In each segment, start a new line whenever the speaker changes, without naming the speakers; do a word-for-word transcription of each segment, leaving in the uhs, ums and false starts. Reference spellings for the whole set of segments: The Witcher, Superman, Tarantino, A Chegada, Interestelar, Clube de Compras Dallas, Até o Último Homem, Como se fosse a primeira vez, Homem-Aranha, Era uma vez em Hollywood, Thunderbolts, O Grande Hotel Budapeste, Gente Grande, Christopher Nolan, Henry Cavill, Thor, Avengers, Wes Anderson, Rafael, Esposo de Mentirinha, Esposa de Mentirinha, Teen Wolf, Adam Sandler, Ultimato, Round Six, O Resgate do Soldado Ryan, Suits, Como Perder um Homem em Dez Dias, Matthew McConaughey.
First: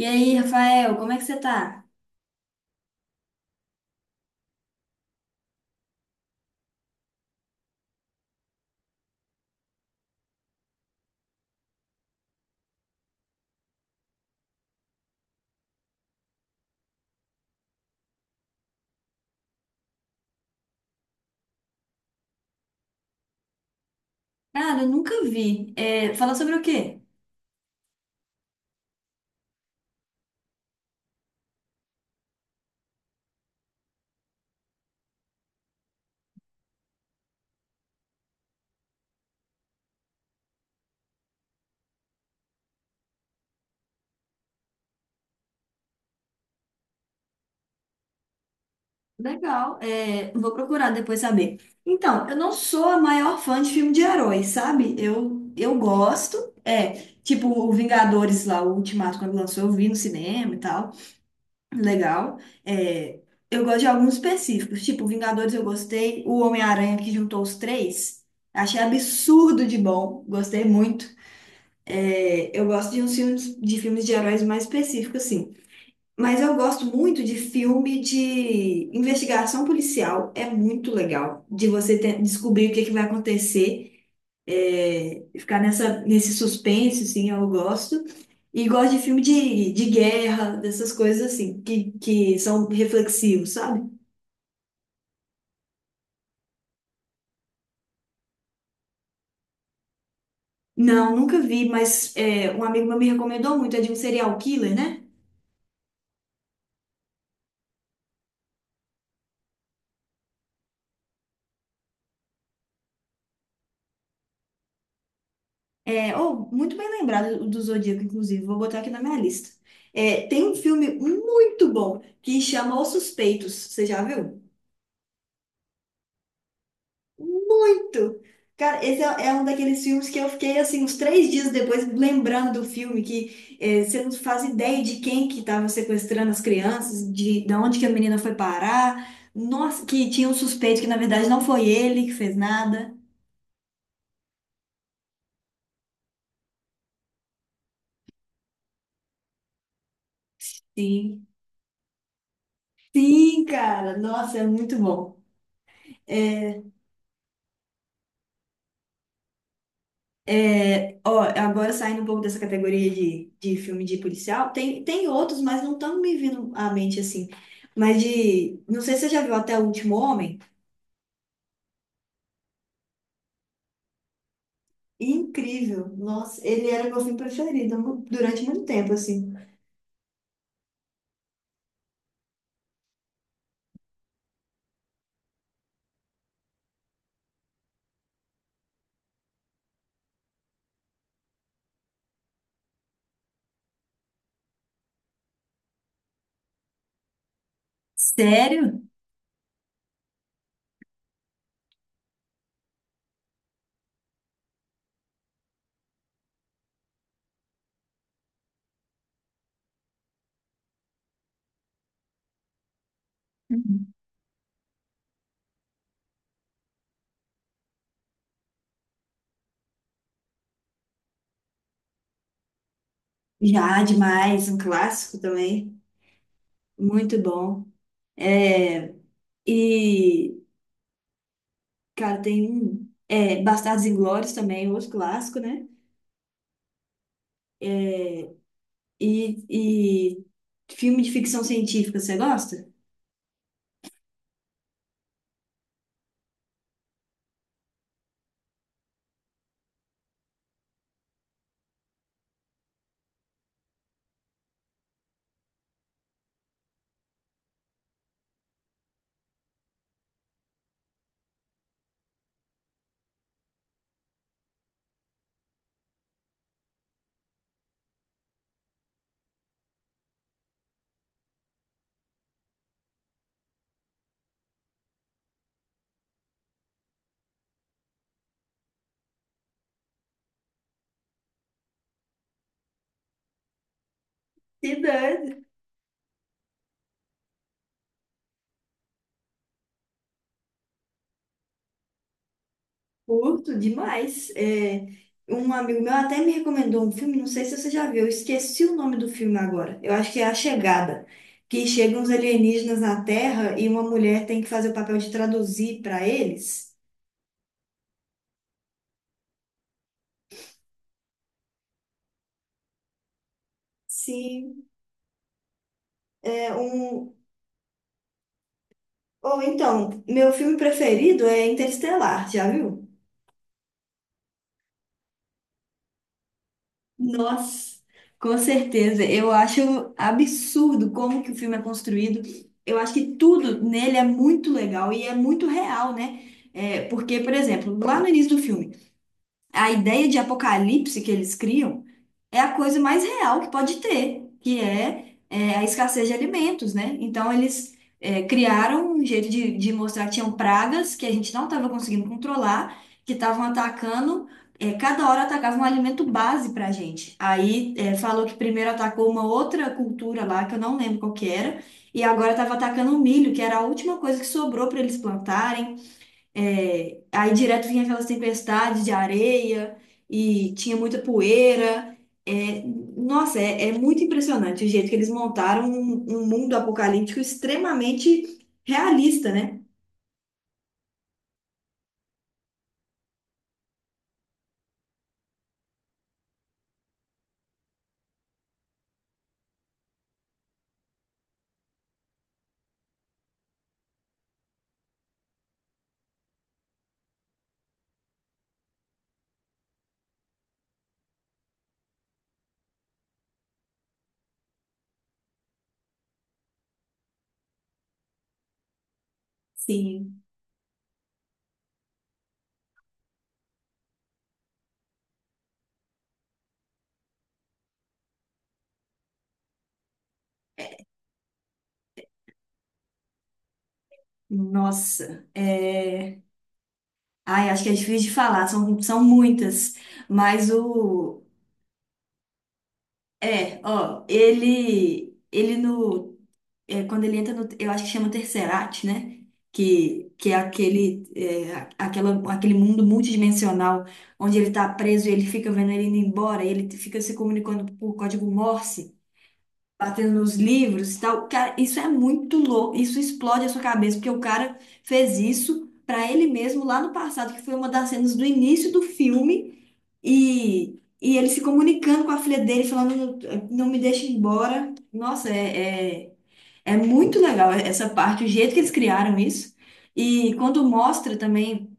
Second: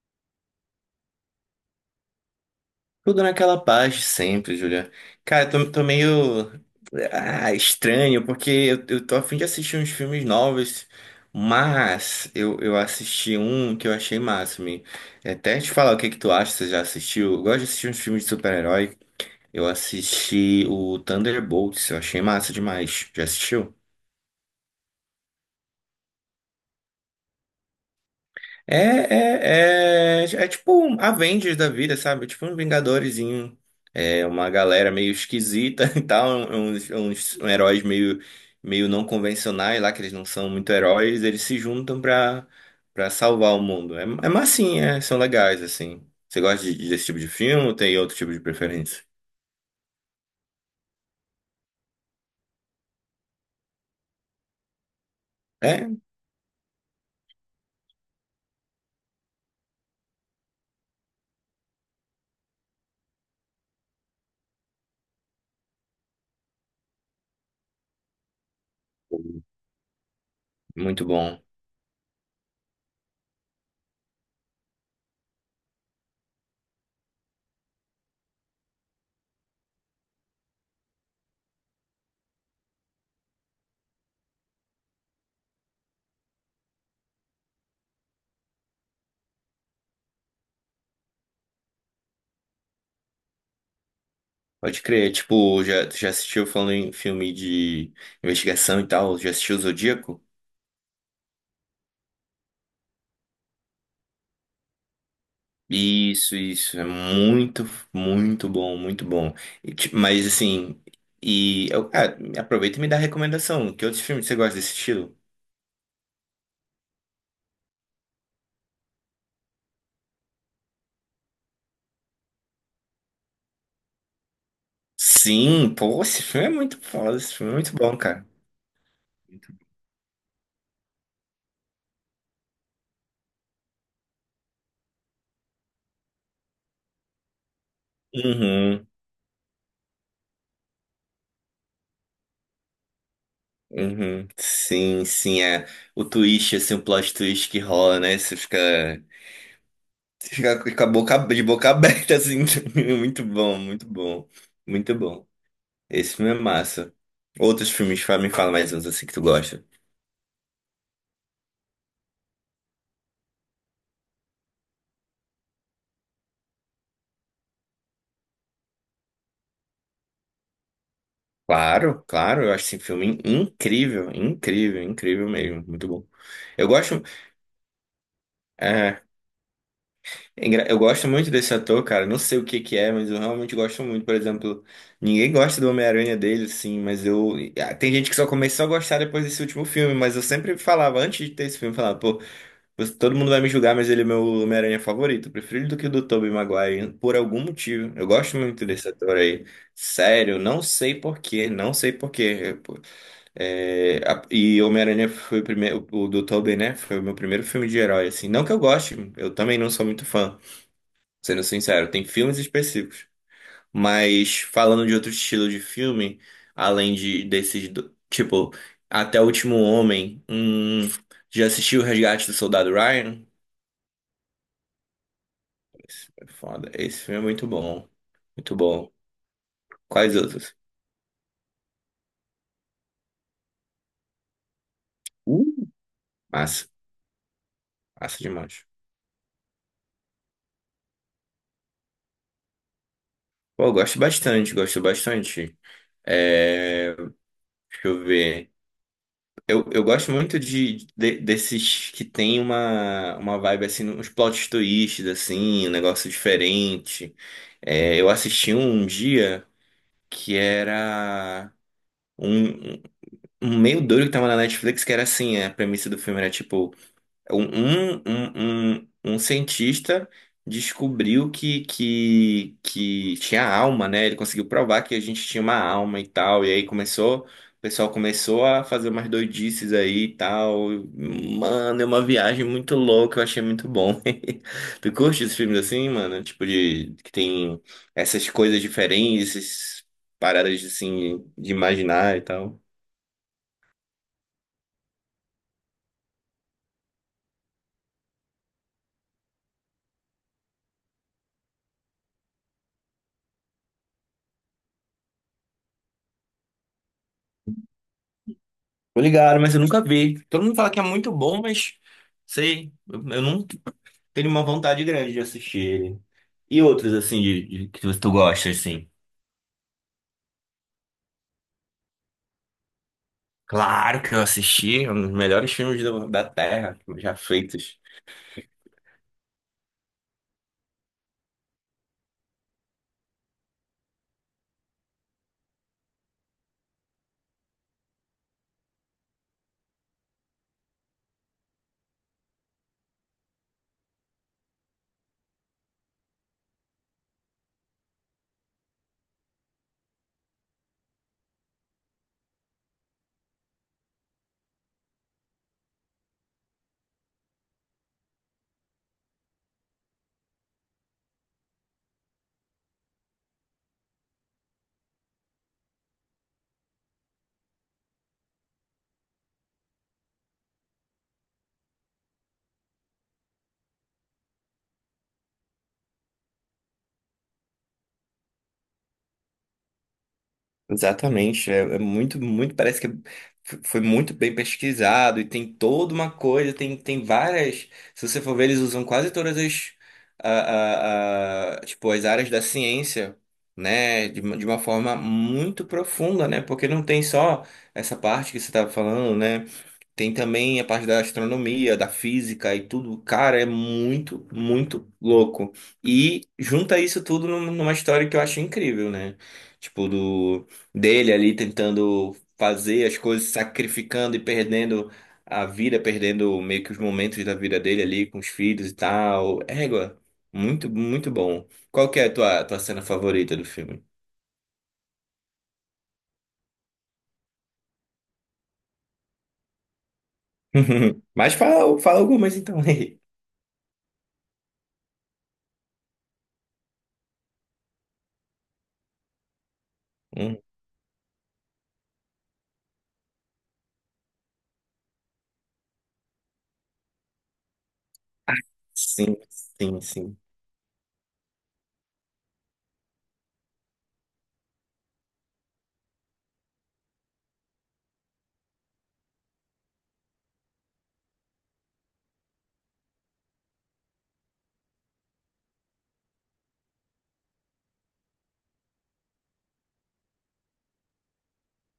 E aí, Rafael, como é que você tá?
Tudo naquela paz de sempre, Julia. Cara, eu tô, tô meio ah, estranho, porque eu, eu tô a fim de assistir uns filmes novos, mas eu, eu assisti um que eu achei máximo. E até te falar o que que tu acha, você já assistiu? Eu gosto de assistir uns filmes de super-herói. Eu assisti o Thunderbolts, eu achei massa demais. Já assistiu?
Cara, eu nunca vi. É, fala sobre o quê?
É, é, é, é tipo um Avengers da vida, sabe? É tipo um Vingadorezinho. É uma galera meio esquisita e tal, uns, uns heróis meio, meio não convencionais lá, que eles não são muito heróis, eles se juntam pra, pra salvar o mundo. É, é massinha, é, são legais, assim. Você gosta de- desse tipo de filme ou tem outro tipo de preferência?
Legal, é, vou procurar depois saber. Então, eu não sou a maior fã de filme de heróis, sabe? Eu, eu
É?
gosto. É, tipo o Vingadores lá, o Ultimato, quando lançou, eu vi no cinema e tal. Legal. É, eu gosto de alguns específicos, tipo Vingadores eu gostei, o Homem-Aranha que juntou os três. Achei absurdo de bom, gostei
Muito
muito.
bom.
É, eu gosto de uns filmes de filmes de heróis mais específicos, assim. Mas eu gosto muito de filme de investigação policial. É muito legal de você ter- descobrir o que é que vai acontecer, é, ficar nessa, nesse suspense, assim, eu gosto. E gosto de filme de, de guerra, dessas coisas assim, que, que são reflexivos, sabe?
Pode crer. Tipo, já, já assistiu falando em filme de investigação e tal? Já assistiu o Zodíaco?
Não, nunca vi, mas é, um amigo meu me recomendou muito. É de um serial killer, né?
Isso, isso, é muito, muito bom, muito bom. E, ti- mas assim, e eu, cara, aproveita e me dá recomendação. Que outros filmes você gosta desse estilo?
É, oh, muito bem lembrado do do Zodíaco, inclusive. Vou botar aqui na minha lista. É, tem um filme muito bom que chama Os Suspeitos. Você já viu?
Sim, pô, esse filme é muito foda, esse filme é muito bom,
Muito!
cara.
Cara, esse é, é um daqueles filmes que eu fiquei, assim, uns três dias depois lembrando do filme, que é, você não faz ideia de quem que estava sequestrando as crianças, de, de onde que a menina foi
Uhum,
parar. Nossa, que tinha um suspeito que, na verdade, não foi ele que fez nada.
uhum. Sim, sim, é o twist, assim, o plot twist que rola, né? Você fica, você fica com a boca,
Sim.
de boca aberta, assim. Muito
Sim,
bom, muito
cara.
bom,
Nossa, é muito
muito
bom.
bom. Esse filme é
É,
massa. Outros filmes, fa- me fala mais uns assim que tu gosta.
É, ó, agora saindo um pouco dessa categoria de, de filme de policial, tem, tem outros, mas não estão me vindo à mente assim. Mas de. Não sei se você já viu Até o Último Homem.
Claro, claro, eu acho esse filme incrível, incrível, incrível mesmo, muito
Incrível.
bom.
Nossa,
Eu
ele era meu
gosto,
filme preferido mu- durante muito tempo,
é,
assim.
é engra- eu gosto muito desse ator, cara, não sei o que que é, mas eu realmente gosto muito, por exemplo, ninguém gosta do Homem-Aranha dele, sim, mas eu, ah, tem gente que só começou a gostar depois desse último filme, mas eu sempre falava, antes de ter esse filme, eu falava, pô, você- todo mundo vai me julgar, mas ele é meu Homem-Aranha favorito, eu prefiro ele do que o do Tobey Maguire, por algum motivo, eu gosto muito
Sério?
desse ator aí, sério, não sei por quê, não sei por quê. É, a- e Homem-Aranha foi o primeiro, o do Tobey, né? Foi o meu primeiro filme de herói, assim. Não que eu goste, eu também não sou muito fã, sendo sincero, tem filmes específicos.
Uhum.
Mas falando de outro estilo de filme, além de desses, do- tipo, Até o Último Homem, hum, já assistiu O Resgate do Soldado Ryan?
Já, demais, um clássico também.
Esse é foda. Esse
Muito
filme é muito
bom.
bom. Muito bom.
É,
Quais
e,
outros?
cara, tem um. É, Bastardos Inglórios também, outro clássico, né?
Uh, Massa, massa
É,
demais.
E, e filme de ficção científica, você gosta?
Pô, eu gosto bastante, gosto bastante. É, deixa eu ver. Eu, eu gosto muito de, de- desses que tem uma, uma, vibe assim, uns plot twists, assim, um negócio diferente. É, eu assisti um dia que era um, um um meio doido que tava na Netflix, que era assim, a premissa do filme era tipo. Um, um, um, um um cientista descobriu que, que, que tinha alma, né? Ele conseguiu provar que a gente tinha uma alma e tal. E aí começou, o pessoal começou a fazer umas doidices aí e tal. Mano, é uma viagem muito louca, eu achei muito bom. Tu curte
Cidade,
esses filmes assim, mano? Tipo, de que tem essas coisas diferentes, essas paradas assim de imaginar e tal.
curto demais. É, um amigo meu até me recomendou um filme, não sei se você já viu, eu esqueci o nome do filme agora. Eu acho que é A Chegada, que chegam uns alienígenas na Terra e uma mulher tem que fazer o papel de traduzir para eles.
Tô ligado, mas eu nunca vi. Todo mundo fala que é muito bom, mas sei, eu, eu não tenho uma
Sim,
vontade grande de assistir ele.
é
E outros,
um.
assim, de, de- que tu gosta, assim?
Ou então, meu filme preferido é Interestelar, já viu?
Claro que eu assisti, é um dos melhores filmes do- da Terra, já feitos.
Nossa, com certeza. Eu acho absurdo como que o filme é construído. Eu acho que tudo nele é muito legal e é muito real, né? É, porque, por exemplo, lá no início do filme, a ideia de apocalipse que eles criam é a coisa mais real que pode ter, que é, é, a escassez de alimentos, né? Então, eles é, criaram um jeito de, de mostrar que tinham pragas que a gente não estava conseguindo controlar, que estavam atacando, é, cada hora atacava um alimento base para a gente. Aí, é, falou que primeiro atacou uma outra cultura lá, que eu não lembro qual que era, e agora estava atacando o milho, que era a última coisa que sobrou para eles plantarem. É, aí direto vinha aquelas tempestades de areia e tinha muita poeira. É, nossa, é, é muito impressionante o jeito que eles montaram um, um mundo apocalíptico extremamente realista, né?
Exatamente, é, é muito, muito, parece que f- foi muito bem pesquisado e tem toda uma coisa, tem, tem várias, se você for ver, eles usam quase todas as, a, a- a- tipo, as áreas da ciência, né, de, uma- de uma forma muito profunda, né, porque não tem só essa parte que você estava falando, né, tem também a parte da astronomia, da física e tudo. Cara, é muito, muito louco. E junta isso tudo num- numa história que eu acho incrível, né? Tipo,
Sim.
do dele ali tentando fazer as coisas, sacrificando e perdendo a vida, perdendo meio que os momentos da vida dele ali com os filhos e tal. Égua, muito, muito bom. Qual que é a tua, tua cena favorita do filme?
Nossa, é... Ai, acho que é difícil de falar, são, são muitas, mas o...
Mas fala, fala algumas então aí.
É, ó, ele, ele no é, quando ele entra no, eu acho que chama Tercerat, né? Que, que é
Hum.
aquele, é, a- aquela, aquele mundo multidimensional onde ele tá preso e ele fica vendo ele indo embora, e ele fica se comunicando por código Morse,
Sim, sim,
batendo
sim.
nos livros e tal. Cara, isso é muito louco, isso explode a sua cabeça, porque o cara fez isso pra ele mesmo lá no passado, que foi uma das cenas do início do filme, e, e ele se comunicando com a filha dele, falando, não me deixa ir embora. Nossa, é... é- é muito legal essa parte, o jeito que eles criaram isso. E quando mostra também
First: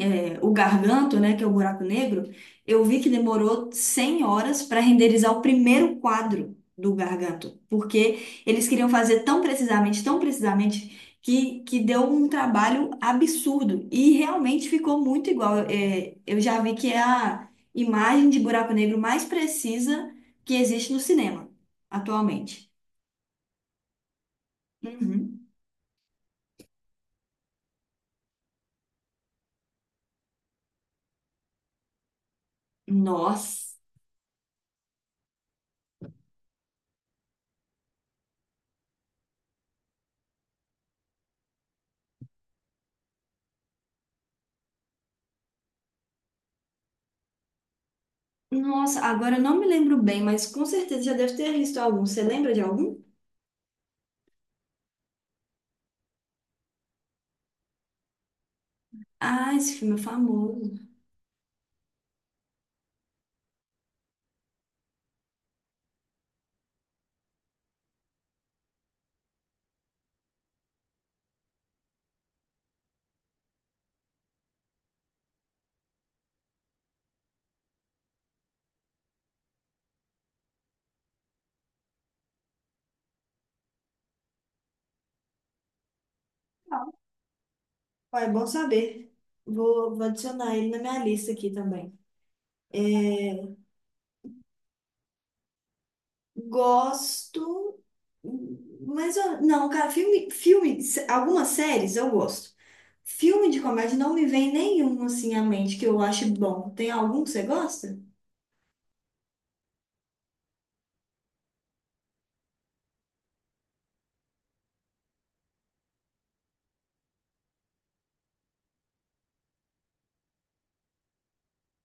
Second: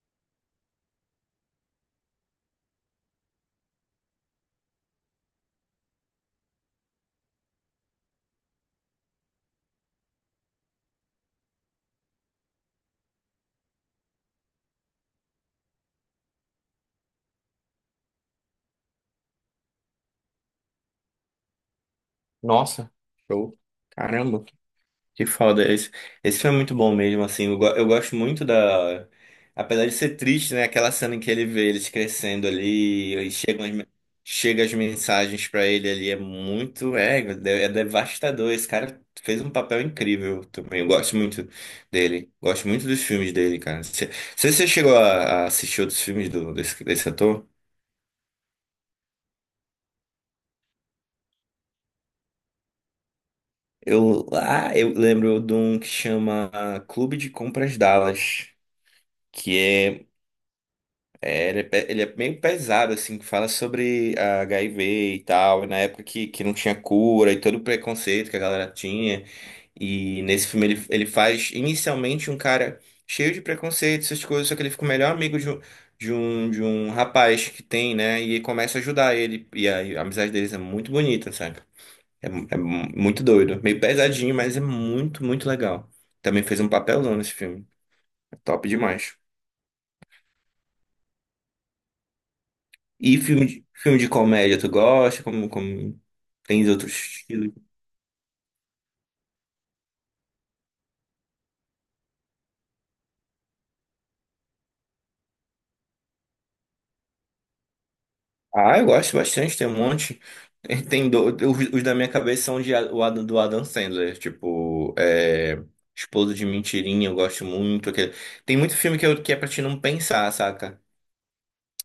é, o Garganto, né, que é o buraco negro, eu vi que demorou cem horas para renderizar o primeiro quadro do Garganto, porque eles queriam fazer tão precisamente, tão precisamente, que, que deu um trabalho absurdo. E realmente ficou muito igual. É, eu já vi que é a imagem de buraco negro mais precisa que existe no cinema atualmente.
Nossa, show. Caramba, que
Uhum.
foda. Esse, esse filme é muito bom mesmo, assim. Eu, go- eu gosto muito da. Apesar de ser triste, né? Aquela cena em que ele vê eles crescendo ali e chegam as,
Nossa.
me- chega as mensagens pra ele ali. É muito. É, é devastador. Esse cara fez um papel incrível também. Eu gosto muito dele. Gosto muito dos filmes dele, cara. Você você chegou a, a assistir outros filmes do, desse, desse ator?
Nossa, agora eu não me lembro bem, mas com certeza já deve ter visto algum. Você lembra de algum?
Eu, ah, eu lembro de um que chama Clube de Compras Dallas.
Ah,
Que
esse filme é
é,
famoso.
é, ele é, pe- ele é meio pesado, assim, que fala sobre a H I V e tal, e na época que, que não tinha cura e todo o preconceito que a galera tinha. E nesse filme ele, ele faz inicialmente um cara cheio de preconceito, essas coisas, só que ele fica o melhor amigo de um, de um, de um rapaz que tem, né? E começa a ajudar ele. E a, a amizade deles é muito bonita, sabe? É, mu- é mu- muito doido. Meio pesadinho, mas é muito, muito legal. Também fez um
Ah,
papelão nesse filme.
ó, é
É
bom
top
saber.
demais.
Vou, vou adicionar ele na minha lista aqui também.
E filme
É,
de, filme de comédia, tu gosta? Como, como. Tem outros estilos?
gosto, mas eu- não, cara, filme, filme, se- algumas séries eu gosto. Filme de comédia não me vem nenhum assim à mente que eu ache bom. Tem algum que você gosta?
Ah, eu gosto bastante, tem um monte. Tem do- os, os da minha cabeça são de, A- o Adam, do Adam Sandler, tipo, é, Esposo de Mentirinha, eu gosto muito. aquele- Tem muito filme que, eu, que é pra te não pensar, saca?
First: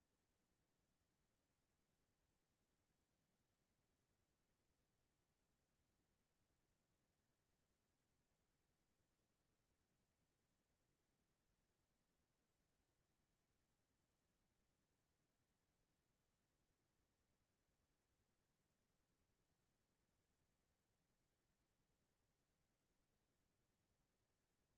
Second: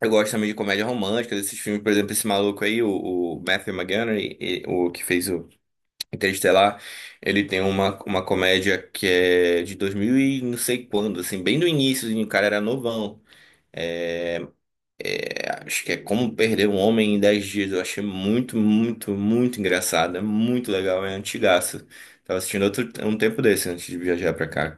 Eu gosto também de comédia romântica, desses filmes, por exemplo, esse maluco aí, o, o Matthew McConaughey, e- o que fez o Interestelar, ele tem uma, uma, comédia que é de dois mil e não sei quando, assim, bem no início, e o cara era novão. É, acho que é Como Perder um Homem em Dez Dias. Eu achei muito, muito, muito engraçado. É muito legal, é antigaço. Tava assistindo outro, um tempo desse antes de viajar pra cá.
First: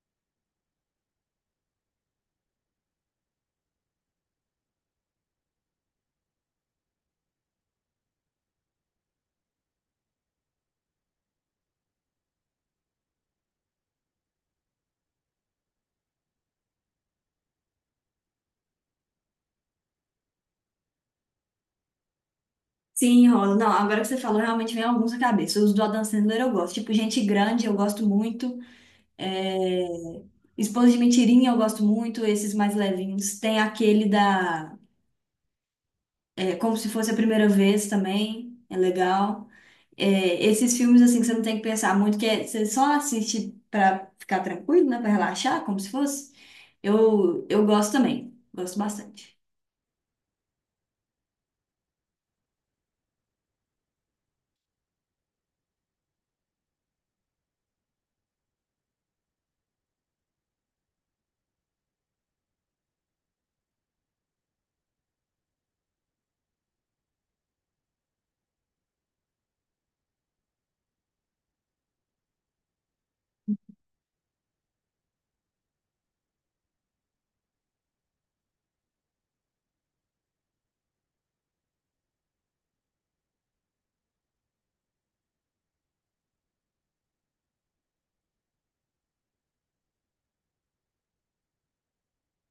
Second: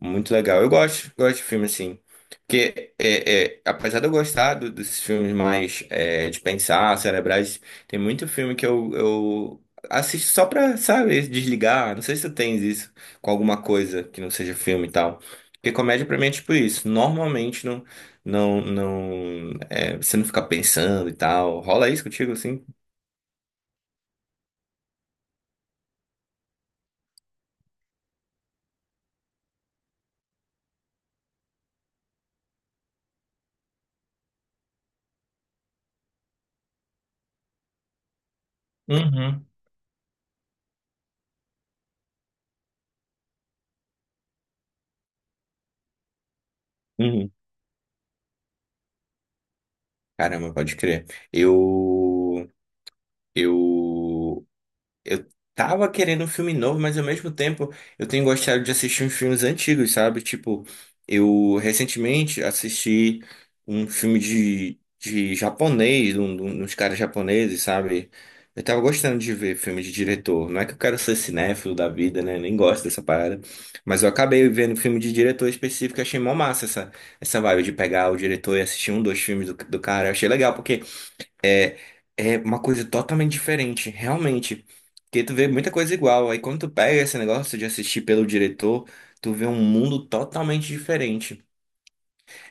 Muito legal. Eu gosto, gosto de filme assim. Porque, é, é, apesar de eu gostar do- dos filmes mais é, de pensar, cerebrais, tem muito filme que eu, eu assisto só pra, sabe, desligar. Não sei se tu tens isso com alguma coisa que não seja filme e tal. Porque comédia pra mim é tipo isso. Normalmente não, não, não, é, você não fica pensando e tal. Rola isso contigo assim?
Sim, rola. Não, agora que você falou, realmente vem alguns à cabeça. Os do Adam Sandler eu gosto. Tipo, Gente Grande, eu gosto muito. É, Esposa de Mentirinha eu gosto muito, esses mais levinhos. Tem aquele da é, Como se fosse a primeira vez também, é
Uhum.
legal. É, esses filmes assim que você não tem que pensar muito, que é- você só assiste pra ficar tranquilo, né, para relaxar, como se fosse.
Uhum.
Eu eu gosto também, gosto bastante.
Caramba, pode crer. Eu, eu Eu tava querendo um filme novo, mas ao mesmo tempo eu tenho gostado de assistir uns filmes antigos, sabe? Tipo, eu recentemente assisti um filme de, de japonês, um, um- uns caras japoneses, sabe? Eu tava gostando de ver filme de diretor. Não é que eu quero ser cinéfilo da vida, né? Nem gosto dessa parada. Mas eu acabei vendo filme de diretor específico e achei mó massa essa, essa vibe de pegar o diretor e assistir um, dois filmes do, do cara. Eu achei legal, porque é, é uma coisa totalmente diferente, realmente. Porque tu vê muita coisa igual. Aí quando tu pega esse negócio de assistir pelo diretor, tu vê um mundo totalmente diferente.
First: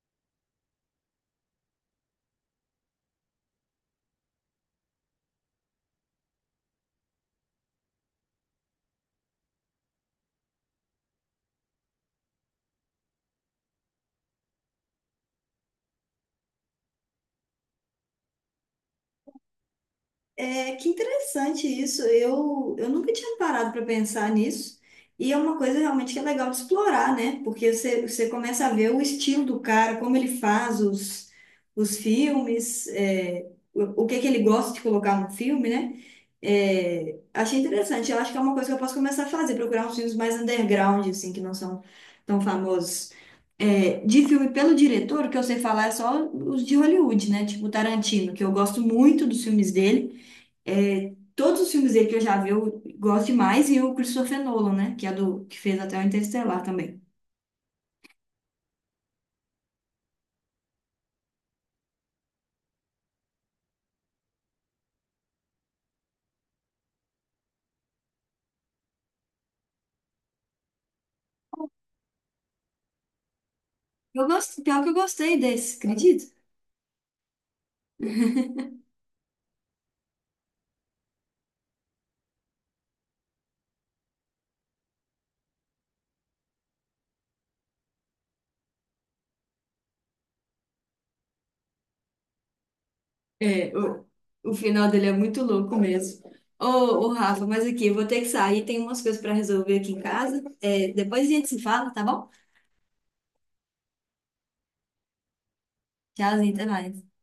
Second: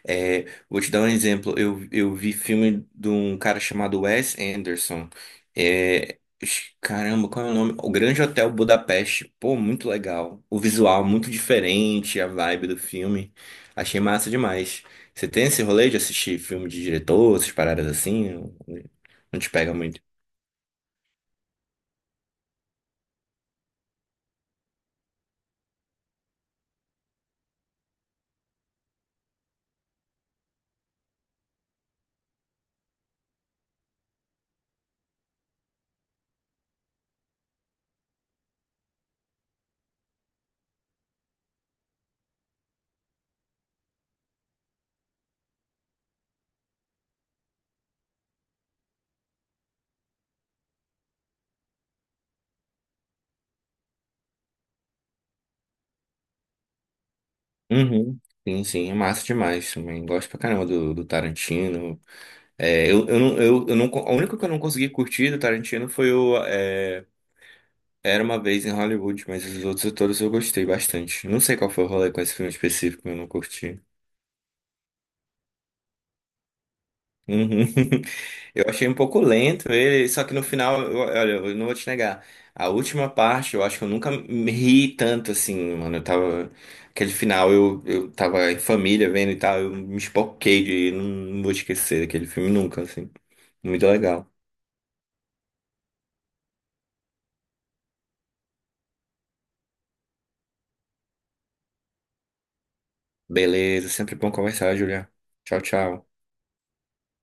É, vou te dar um exemplo. Eu, eu vi filme de um cara chamado Wes Anderson. É, ixi, caramba, qual é o nome? O Grande Hotel Budapeste. Pô, muito legal. O visual muito diferente, a vibe do filme. Achei massa demais. Você tem esse rolê de assistir filme de diretor, essas paradas assim? Não te pega muito.
É, que interessante isso. Eu, eu nunca tinha parado para pensar nisso. E é uma coisa realmente que é legal de explorar, né? Porque você, você começa a ver o estilo do cara, como ele faz os, os filmes, é, o, o que é que ele gosta de colocar no filme, né? É, achei interessante. Eu acho que é uma coisa que eu posso começar a fazer, procurar uns filmes mais underground, assim, que não são tão famosos. É, de filme pelo diretor, o que eu sei falar é só os de Hollywood, né? Tipo Tarantino, que eu gosto muito dos filmes dele. É, todos os filmes dele que eu já vi, eu gosto demais, e o Christopher Nolan, né? Que é do que fez até o Interestelar também.
Uhum. Sim, sim, é massa demais também. Gosto pra caramba do, do Tarantino. É, eu, eu, não- eu, eu não, a única que eu não consegui curtir do Tarantino foi o é, Era uma vez em Hollywood, mas os outros todos eu gostei bastante. Não sei qual foi o rolê com esse filme específico, eu não curti.
Eu gosto, pior que eu gostei desse, acredita?
Uhum. Eu achei um pouco lento ele, só que no final, eu- olha, eu não vou te negar. A última parte, eu acho que eu nunca me ri tanto assim, mano. Eu tava. Aquele final, eu, eu tava em família vendo e tal, eu me espoquei de. Não, não vou esquecer daquele filme nunca, assim.
É,
Muito
o,
legal.
o final dele é muito louco mesmo. Ô, ô, Rafa, mas aqui, eu vou ter que sair, tem umas coisas para resolver aqui em casa. É, depois a gente se fala, tá bom?
Beleza, sempre bom conversar, Julia. Tchau, tchau.
Tchauzinho, até mais.